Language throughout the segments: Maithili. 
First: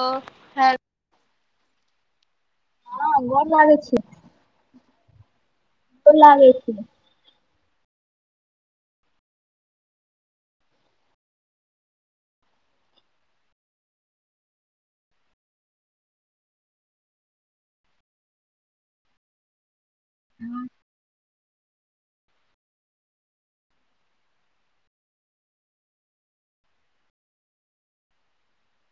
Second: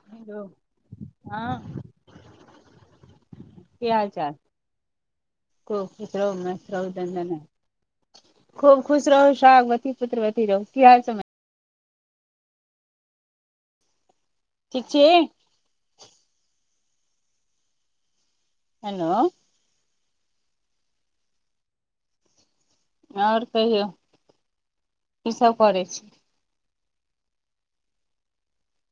ओ यौ ह हँ हँ गोर लागै की छीयै। हाल -चाल खुब खुश रहु मस्त रहु दनदनैत खुब खुश रहू, शोहागबती, पुत्रबती रहु की हाल समा ठीक छि। हेलो। हूँ। और कहियौ। की सब करै छी।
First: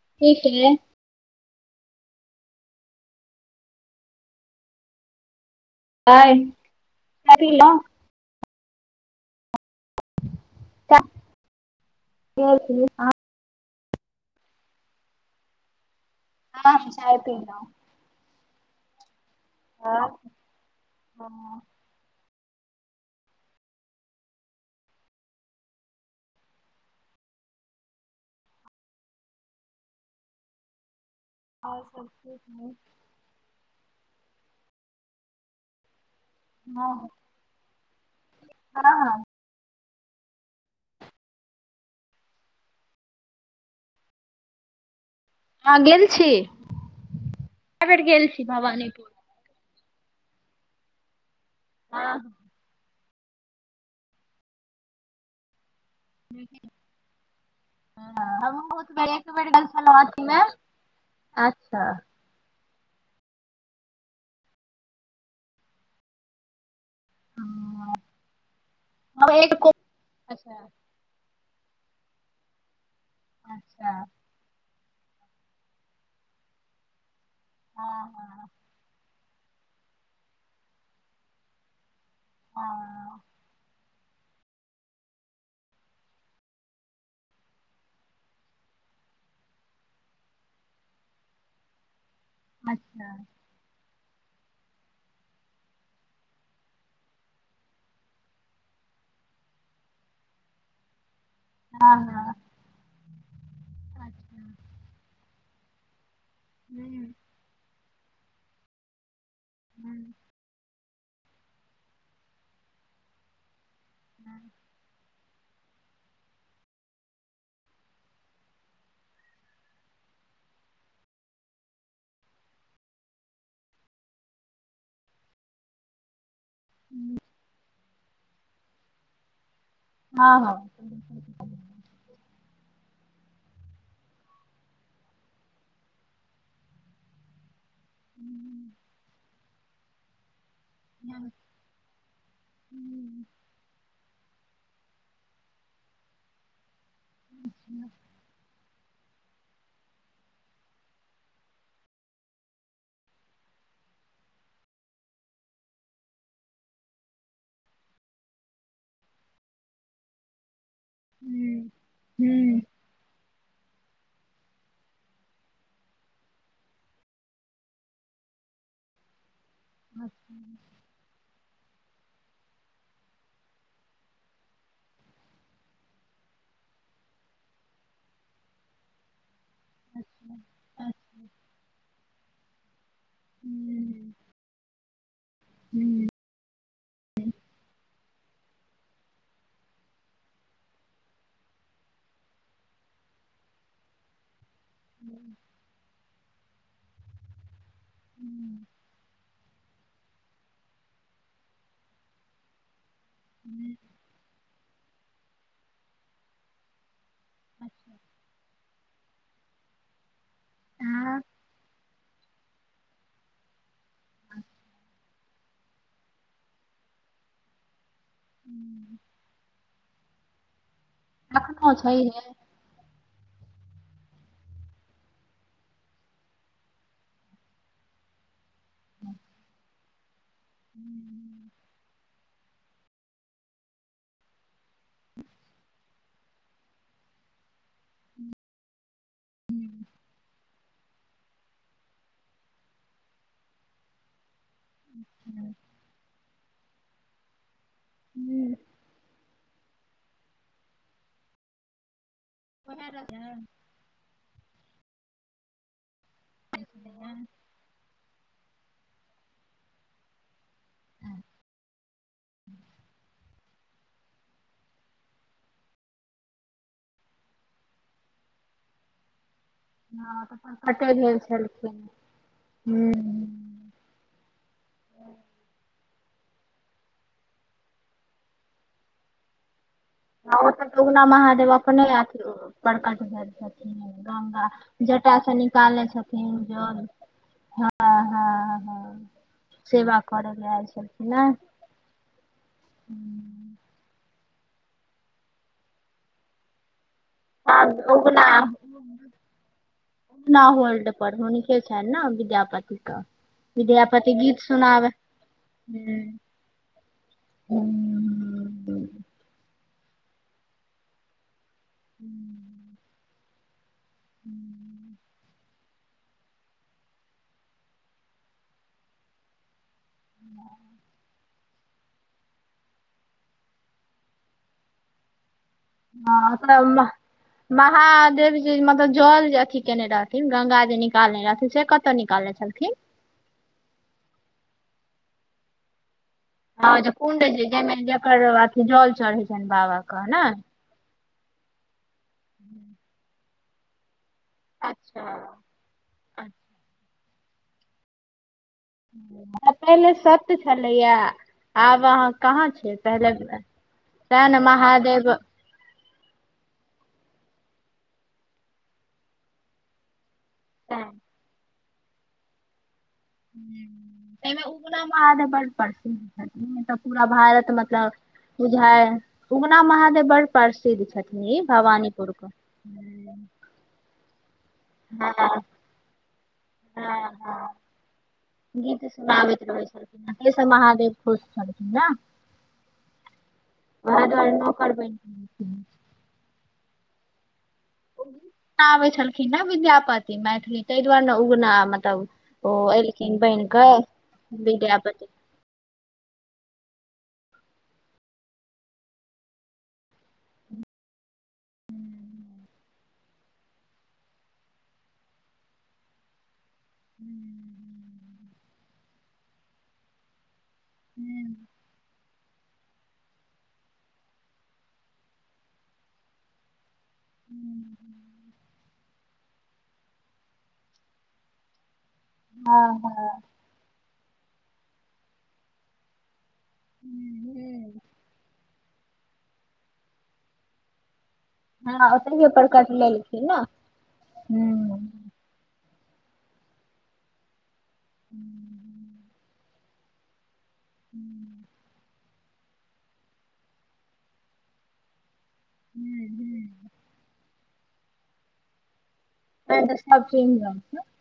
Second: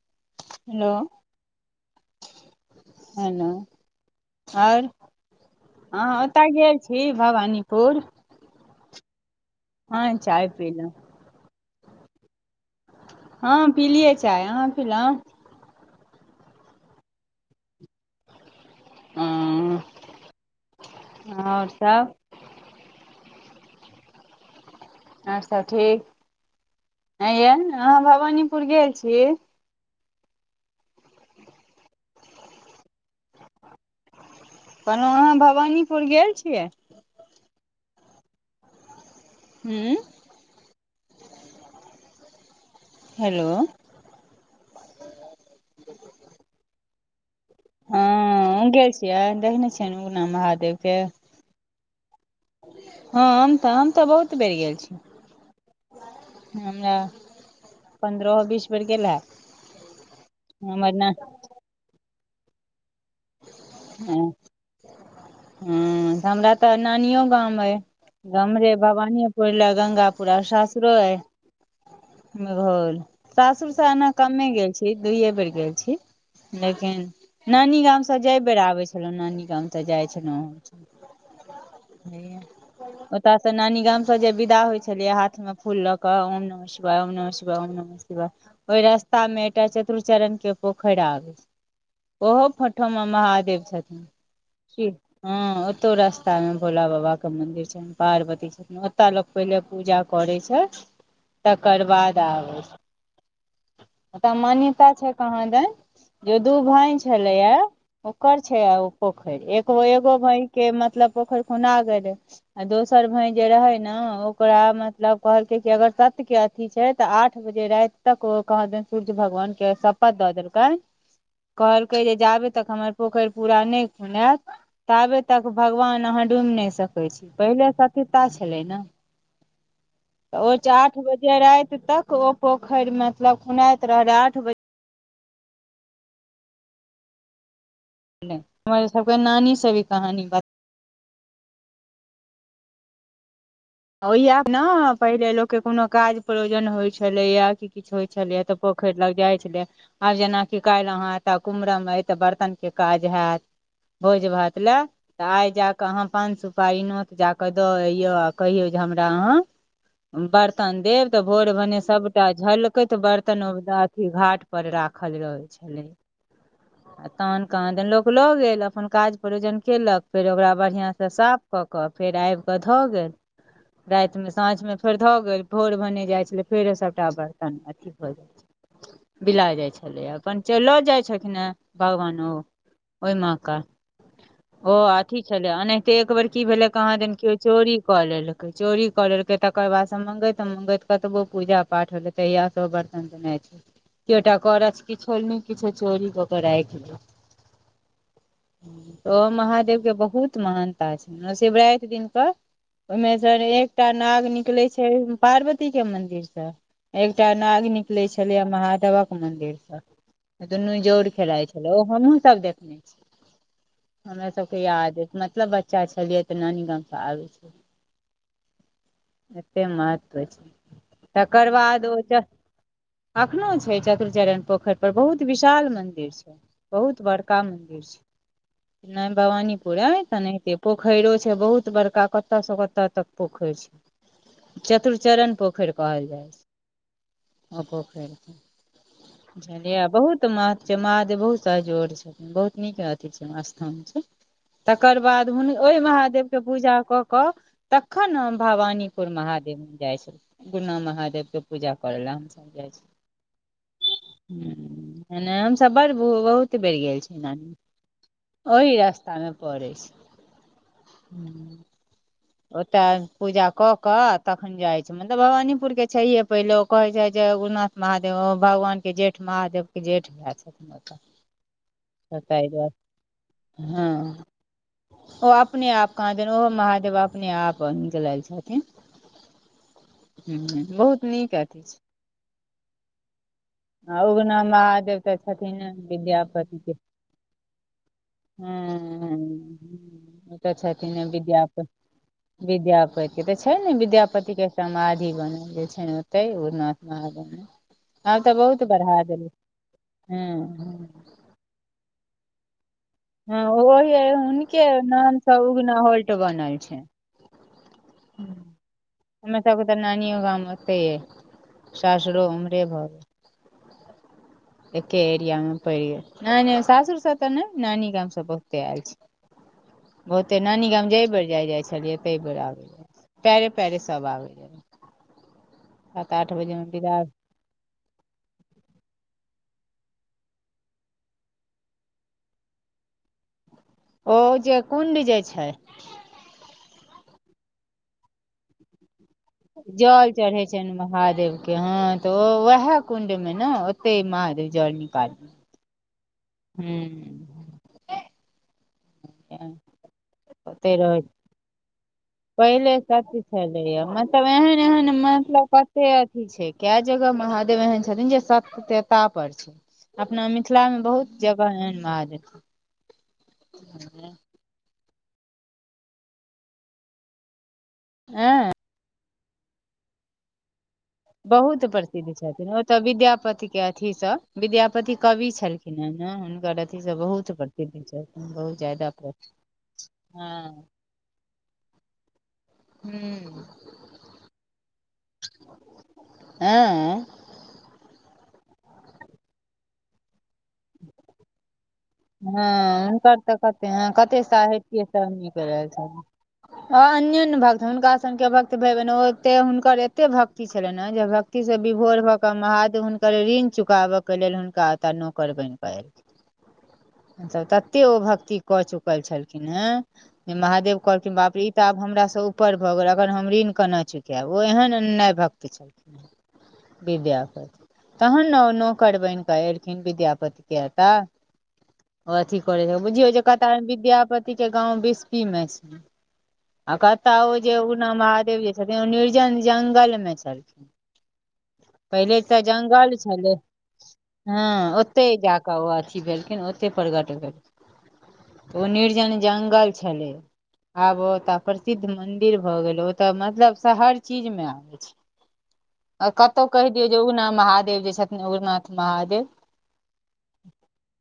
ठीक है हेलो-हेलो ओर हँ आय ओतऽ चाय गेल छी। पीलौं भवानीपुर हँ चाय पी लौ। [unintelligible] हँ हम पिलियै चाय छै। अहाँ पिलौ? ह हम चाय पीलौ। उ उ हँ और सब और सब ठीक आहाँ भवानीपुर गेल छी। और सब ठीक हैय। कहलौ आहाँ भवानीपुर गेल छियै? हँ हँ हँ। हूँ। हेलो। हँ गेल छी। [unintelligible] गेल छी भवानीपुर। [unintelligible] नैय उगना महादेव के [unintelligible] हम तऽ हम तऽ बहुत बेर गेल छी। हम नैय। त हमहुँ बहुत बेर एक बेर गेल छेलै। अथ मे हमर न अच्छा। हँ हँ हमरा तऽ नानियो गाम अैय। हाँ, गामरे हम भवानीपुर एक को लए गंगापुर आ अच्छा सासुरो अैय। मे मेघोल सासुर से हँ एना कमे गेल छी। दुआये बेर गेल छी। लेकिन हँ बेर आबै छेलौ। नानी गाम त जाय छेलौ। हँ। ओतय से नानी गाम से जे विदा होय छेलियै। हाथ में फूल ल के शिावाय, ॐ नम शिवाय, ॐ नमः शिवाय ओय रास्ता में एकटा चतुर चरण के पोखैर आबै। ओहोठ अच्छा महादेव देव छथिन। की, हॅ ओतौ रास्ता मे भोला बाबा के मंदिर छैनि। पार्वती छथिन। ओतय लोक पहिले पूजा करै छै। तकर हँ बाद हँ आबै छै। तऽ मान्यता छै। कहाँ दैइन जो दू भाईन हूँ छलैय। ओकर छै। आ ओ। पोखरि एगो- एगो भई के मतलब पोखरि खुना गेले। आ दोसर भई जे रहे ना ओकरा मतलब कहलकै कि अगर सत्य के अथी छै। तऽ आठ बजे राइत तक ओ कहाॅ दनि सूर्य भगवान के सप। पद द देलकैय कहलकै। जे जाबे तक हमर। पोखरि पूरा नहि खुनैत। ताबे तक भगवान अहाँ डूमि नहि सकै छी। पहिले सँ। किता छलै। न त हँ ओ जाठ बन। जे राति तक ओ पोखरि मे मतलब खुनाइत रहले आठ बजे। नै हमर सब के नानी सब इ कहानी बत। याहु हुं ओयैक न पहिले लोकके कोनो काज प्रयोजन होइ छलैएा। कि किछु होइत छलैए। तऽ पोखरि लग जाइ छलैया। आब जेना कि काइल अहाॅ एतह कुमरम अइ तऽ बर्तन के काज हैत। भोज भात लय तऽ आइ जााकऽ हऽम पान सुपारी नोत जाकऽ दऽ अइय। कहियौ जे हमरा अहाँ बर्तन देब तऽ भोर हुँ भने सबटा हुँ। झलकैत बर्त। तनव दासी घाट पर राखल रहै छेलइ। आ तहन कहाँ दैन लोक लऽ गेल। अपन काज प्रयोजन केयलक फेर अच्छा ओकरा बढ़िआँ सँ साफ कऽ कऽ फेर आबि। कऽ धऽ गेल। राति मे साँझ मे फेर धऽ गेल। भोर भने जाइ छलै। फेरो सभटा बर्तन अथी भऽ जाइ छै। बिला जाइ छलैय। अच्छा पंचे ल जाइ अच्छा। छलखिन हैं। भगवान ओ ओय मा का हुँ ओ आ ठीक छैलेय। आनाहिते हुँ। हुँ एक बेर की भेले। कहाँ देनौ कहियो। चोरी क लेलके चोरी कर लेलके। तकर बाद स मंगैत मंगैत कतबो। पूजा पाठ होले तहिया स बर्तन त नहि छै। कि ओटा करच कि छोलनि। किछु चोरी क क राइख लि हुँ ओ महादेव के बहुत महानता छै। शिवराइत दिनक क ओइमे स न हुँ एकटा नाग निकले छै। पार्वती के मंन्दिर सॅ? एकटा नागिन अच्छा। निकलै छलैए। महादेवक मंन्दिर सँ। दुन्नू जोर आँ। खेलाइत छलै। ओ हमहुूँ सब देखने छी। हमरा सबके याद अछि। मतलब बच्चा छलियै। तऽ नानी गाम सॅ आबै छी। [inaudible] एते महत्व अछि। तकर एखनो बाद ओ छैहे। चह। अखनो छै। चतुर चरण पोखरि पर बहुत विशाल मंदिर छै। बहुत बड़का मंदिर छै। नहि भवानीपुर अय तेनाहिते पोखैरो छै। हुँ। बहुत बड़का कतय सँ‌ बड़। ओतऽ तक पोखरि छै। चतुरचरण पोखरि कहल जाइ छै। अ खो खैरय। बुझलिया बहुत माछ छै। महादेव बहुत सह जोड़ छै। बहुत नीक आथी छै। स्थान छै। तकर बाद हुन ओहि महादेव के पूजा कऽ कऽ। तखन हम भवानीपुर महादेव जाइ छी। उगना महादेव के पुजा करै लए। हम सब जाय छी। ओहे रस्ते हँ हुं- हुं एनामस सबर भु बहुत बढ़ि गेल छै। नानी ओहि रास्ता मे पड़ै छै। ओतैय पूजा कऽ क तखन जाइ छम मतलब भवानीपुर के छैये। पहिले कहे जाय जे उग्रनाथ महादेव ओ भगवान के जेठ महादेव जेठ भए तऽ छथिन। प्रकटे भेल छलखिन। ओतह ताहि दुआरे हम्म हँ ओ अपने आ कहाँ देन ओहो महादेव अपने आप निकलल छथिन। ह ओतऽ उगना बहुत नीक महादेव अथी छै अपने अथी प्रकट भेल छथिन। आ उगना गंगा ज महादेव छटा तऽ से छथिन निकालै छथिन। विद्यापति के जल हँ-हँ-हँ हँ सेवा करय ल आय छलखिन ने। विद्यापतििके तऽ छै। ने विद्यापत के समाधि बनल जे छै। ने ओते उना उगना उगना होल्ड हँ परढ़ होनी सेछ ने विद्यापतििक? ह ओहि हुनके नामसँ उगना होॉल्ट बनल छै। हुं, हुं, हुं हमे सबके तऽ 'नानियो गाम होते है। सासुरो उमरे बहुत हूँ [unintelligible] एके एरिया मे पड़ि गेल न सासुर सब तऽ'नहि नानी ग हम सब बहुते आयल छी। ओते नानी गाम जय परर जाइ, जाइ छल त बरब जा पेरे पेरे सब आ, जा ह त [unintelligible] महादेव जी मतलब जल जे अथिी केने रहथिन गंगा जे निकालने रहथिन से कतऽ'निकालने छलथिन? ओ जे कुं्ड जे छै। हँ कुं्ड छैमे जकर अथी जल चढ़ै छै। जल चढ़े छनि महादेव के हं तऽ'ओ वएह कुण्ड। ने ओते महादेव जलनी अच्छा करल अच्छा। हू। त पहिल सत्य ओते छलैया। रहै आब अहाँ कहाँ छियै पहिले सत्य छलैएा। मतलब तें ने एहन एहन महादेव मतलब क सत अथी छै क जगह महादेव एहन छथिन जे सतता पर छै अपना मि मिथिला मे बहुत जगह ऐंन महादेव छथिन हुं अई मे उगना माद ब प्रसिद्ध छथि। तऽ' पूरा भारत मत मतलब ऐं बुझाय उगना महादेव बड़ प्रसिद्ध छै। बहुत प्रसिद्ध छथिन। ओ तऽ'विद्यापति के अथी सब विद्यापति हँ कवि छलखिन। [unintelligible] उनकर अथी सब हँ बहुत हँ प्रसिद्ध छै बहुत गीत जादा हँ। सुनाबैत रहै छलखिन ताहि से महादेव खुश छलखिन हूँ ओएह दुआरे नौकर बइंग [unintelligible] उगना आबै छलखिन ने विद्यापति मैथिली। ताहि दुआरे उगना मतलब हँ ओ हुनकर एलखिन तऽ' बनि कते, कऽ ह, कते साहित्य विद्यापति सभ नीक रहैत छल। अन्यो ने भक्त हुनका स के भक्त भेबेे हुनकर एते भक्ति छलनि ने जे। भक्त से विभोर भऽ'केऽ' महादेव हुनकर ऋण चुकाबय के लेल हुनका ओता नौकर बनि कर ऐलखिन। त तते ओ भक्ति कऽ'चुकल छलखिन। हे जे महादेव कहलखिन बाप रे हँ ई तऽ'आब हमरासँ ऊपर भऽ'गेल अगर हम ऋण केना चुकब ओ एहनन भक्त छलखिनँ। विद्यापति तहन ने ओ नौकर बनि कऽ' एलखिन विद्यापति के तऽ' अथी करै हँ छै बुझियौ जे हूँ, कत विद्यापति के गाँव बिस्फी मे छै। आ कतहु ओ जे हूँ। उगना महादेव जे छथिन ओ निर्जन ज्ंगलमे छलखिन। हँ पहिले ओतहिये तऽ' पर कट जगल लेलखिन छलै हँ ओते जााक क, ओ अथी भेलखिन ओते प्रगट भेलखिन। ओ निर्जन जंगल छलै। आब ओ त पर सिद्ध मंदिर भए गेल ‌ओतऽ'मतलब हर चीज मे आबै छै। आ कतहु ने कहि दियौ जे उगना महादेव जे छथिन उगनाथ महादेव। [unintelligible]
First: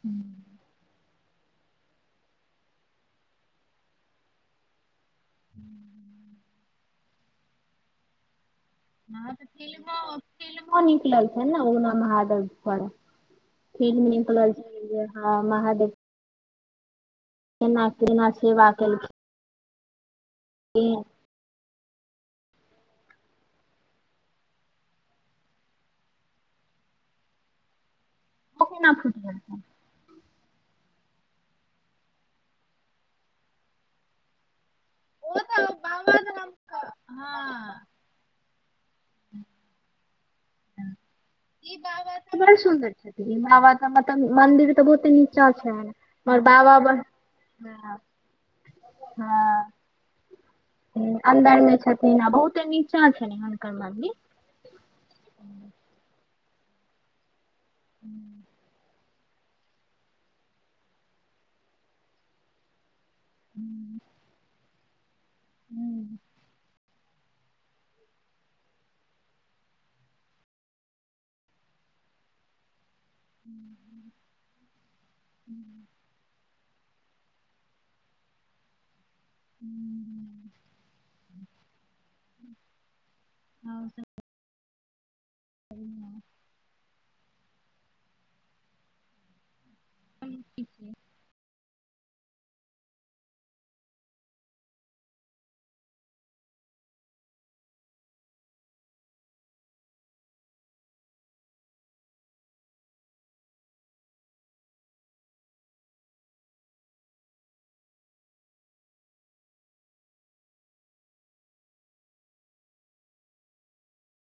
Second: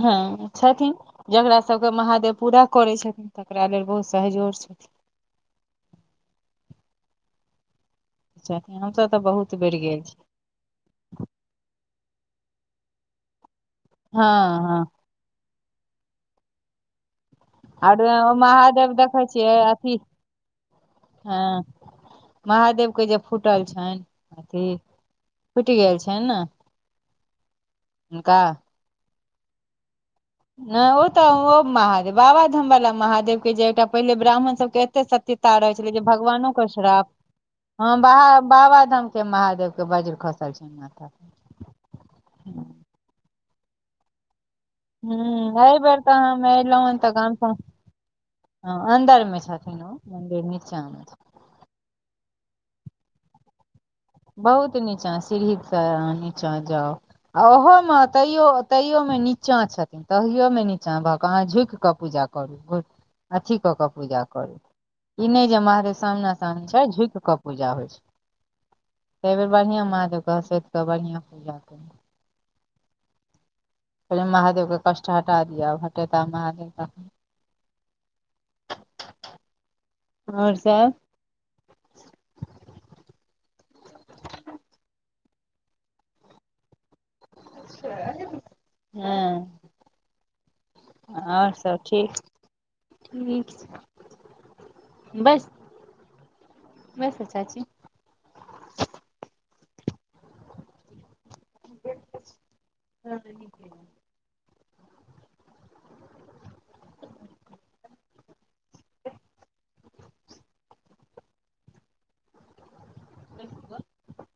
हँ। छथिन जकरा सबके महादेव पूरा करै छथिन तकरा लेल बहुत सहजोर छथिन। [unintelligible] हम सब हँ तऽ तऽ'बहुत बेर गेल फिल्मो छी। फिल्मो निकलल छै ने उगना महादेव पर फिल्म हँ निकलल हँ छलैयै। हं महादेव केना आर केना ओ सेवा महादेव देखै छियै अथी की हँ महादेव के जे फूटल छैन अथी फुइट गेल छैन ने हुनका ओ केना फुइट गेल छैन? नैय ओ तऽ ओ महादेव बाबाधामबला महादेव के जे एकटा पहिले ब्राह्मण सब के एत्ते ओ सत्यता तऽ रहै छेलै जे बाबा धाम भगवानो के कऽ श्राप हँ बहा बाबा धाम के महादेव के बज्र खसल छै माथा पर। ई बाबा तऽ बड़ सुन्दर छथिन ई बाबा तऽ मतलब मन्दिर हूँ अैय बेर तऽ हम एलौहु बड़ तऽ गाम प हँ हं अन्दर में छथिन ओ मन्दिर नीचा मे। हूं अन्दर में छथिन आ बहुते नीचा छैन हुनकर मन्दिर। बहुत नीचाँ सिढ़ी से अहां नीचाँ जाउ। आ ओहो मे तैयो- तैयो मे निच चाँ छथिन तहियोमे नीचाँ भऽ कऽ अहाँ झुइक कऽ पूजा करू। अथी कऽ कऽ हूँ पूजा करू ई नै जे महादेव हूँ सामना सामनी छैथ झुकि कऽ पूजा होय छैय। अइ बेेर बढ़िआँ महादेव के हंसोथि कऽ बढ़िआँ पूजा केल [inaudible] कहलियैन महादेवके कष्ट हटा दिय आब हटेता महादेव तहन ना। हूँ और सब [inaudible] और सब। बढ़िया हँ और सब ठीक ठीक छैय बैस बैसु चाची। [unintelligible] [unintelligible]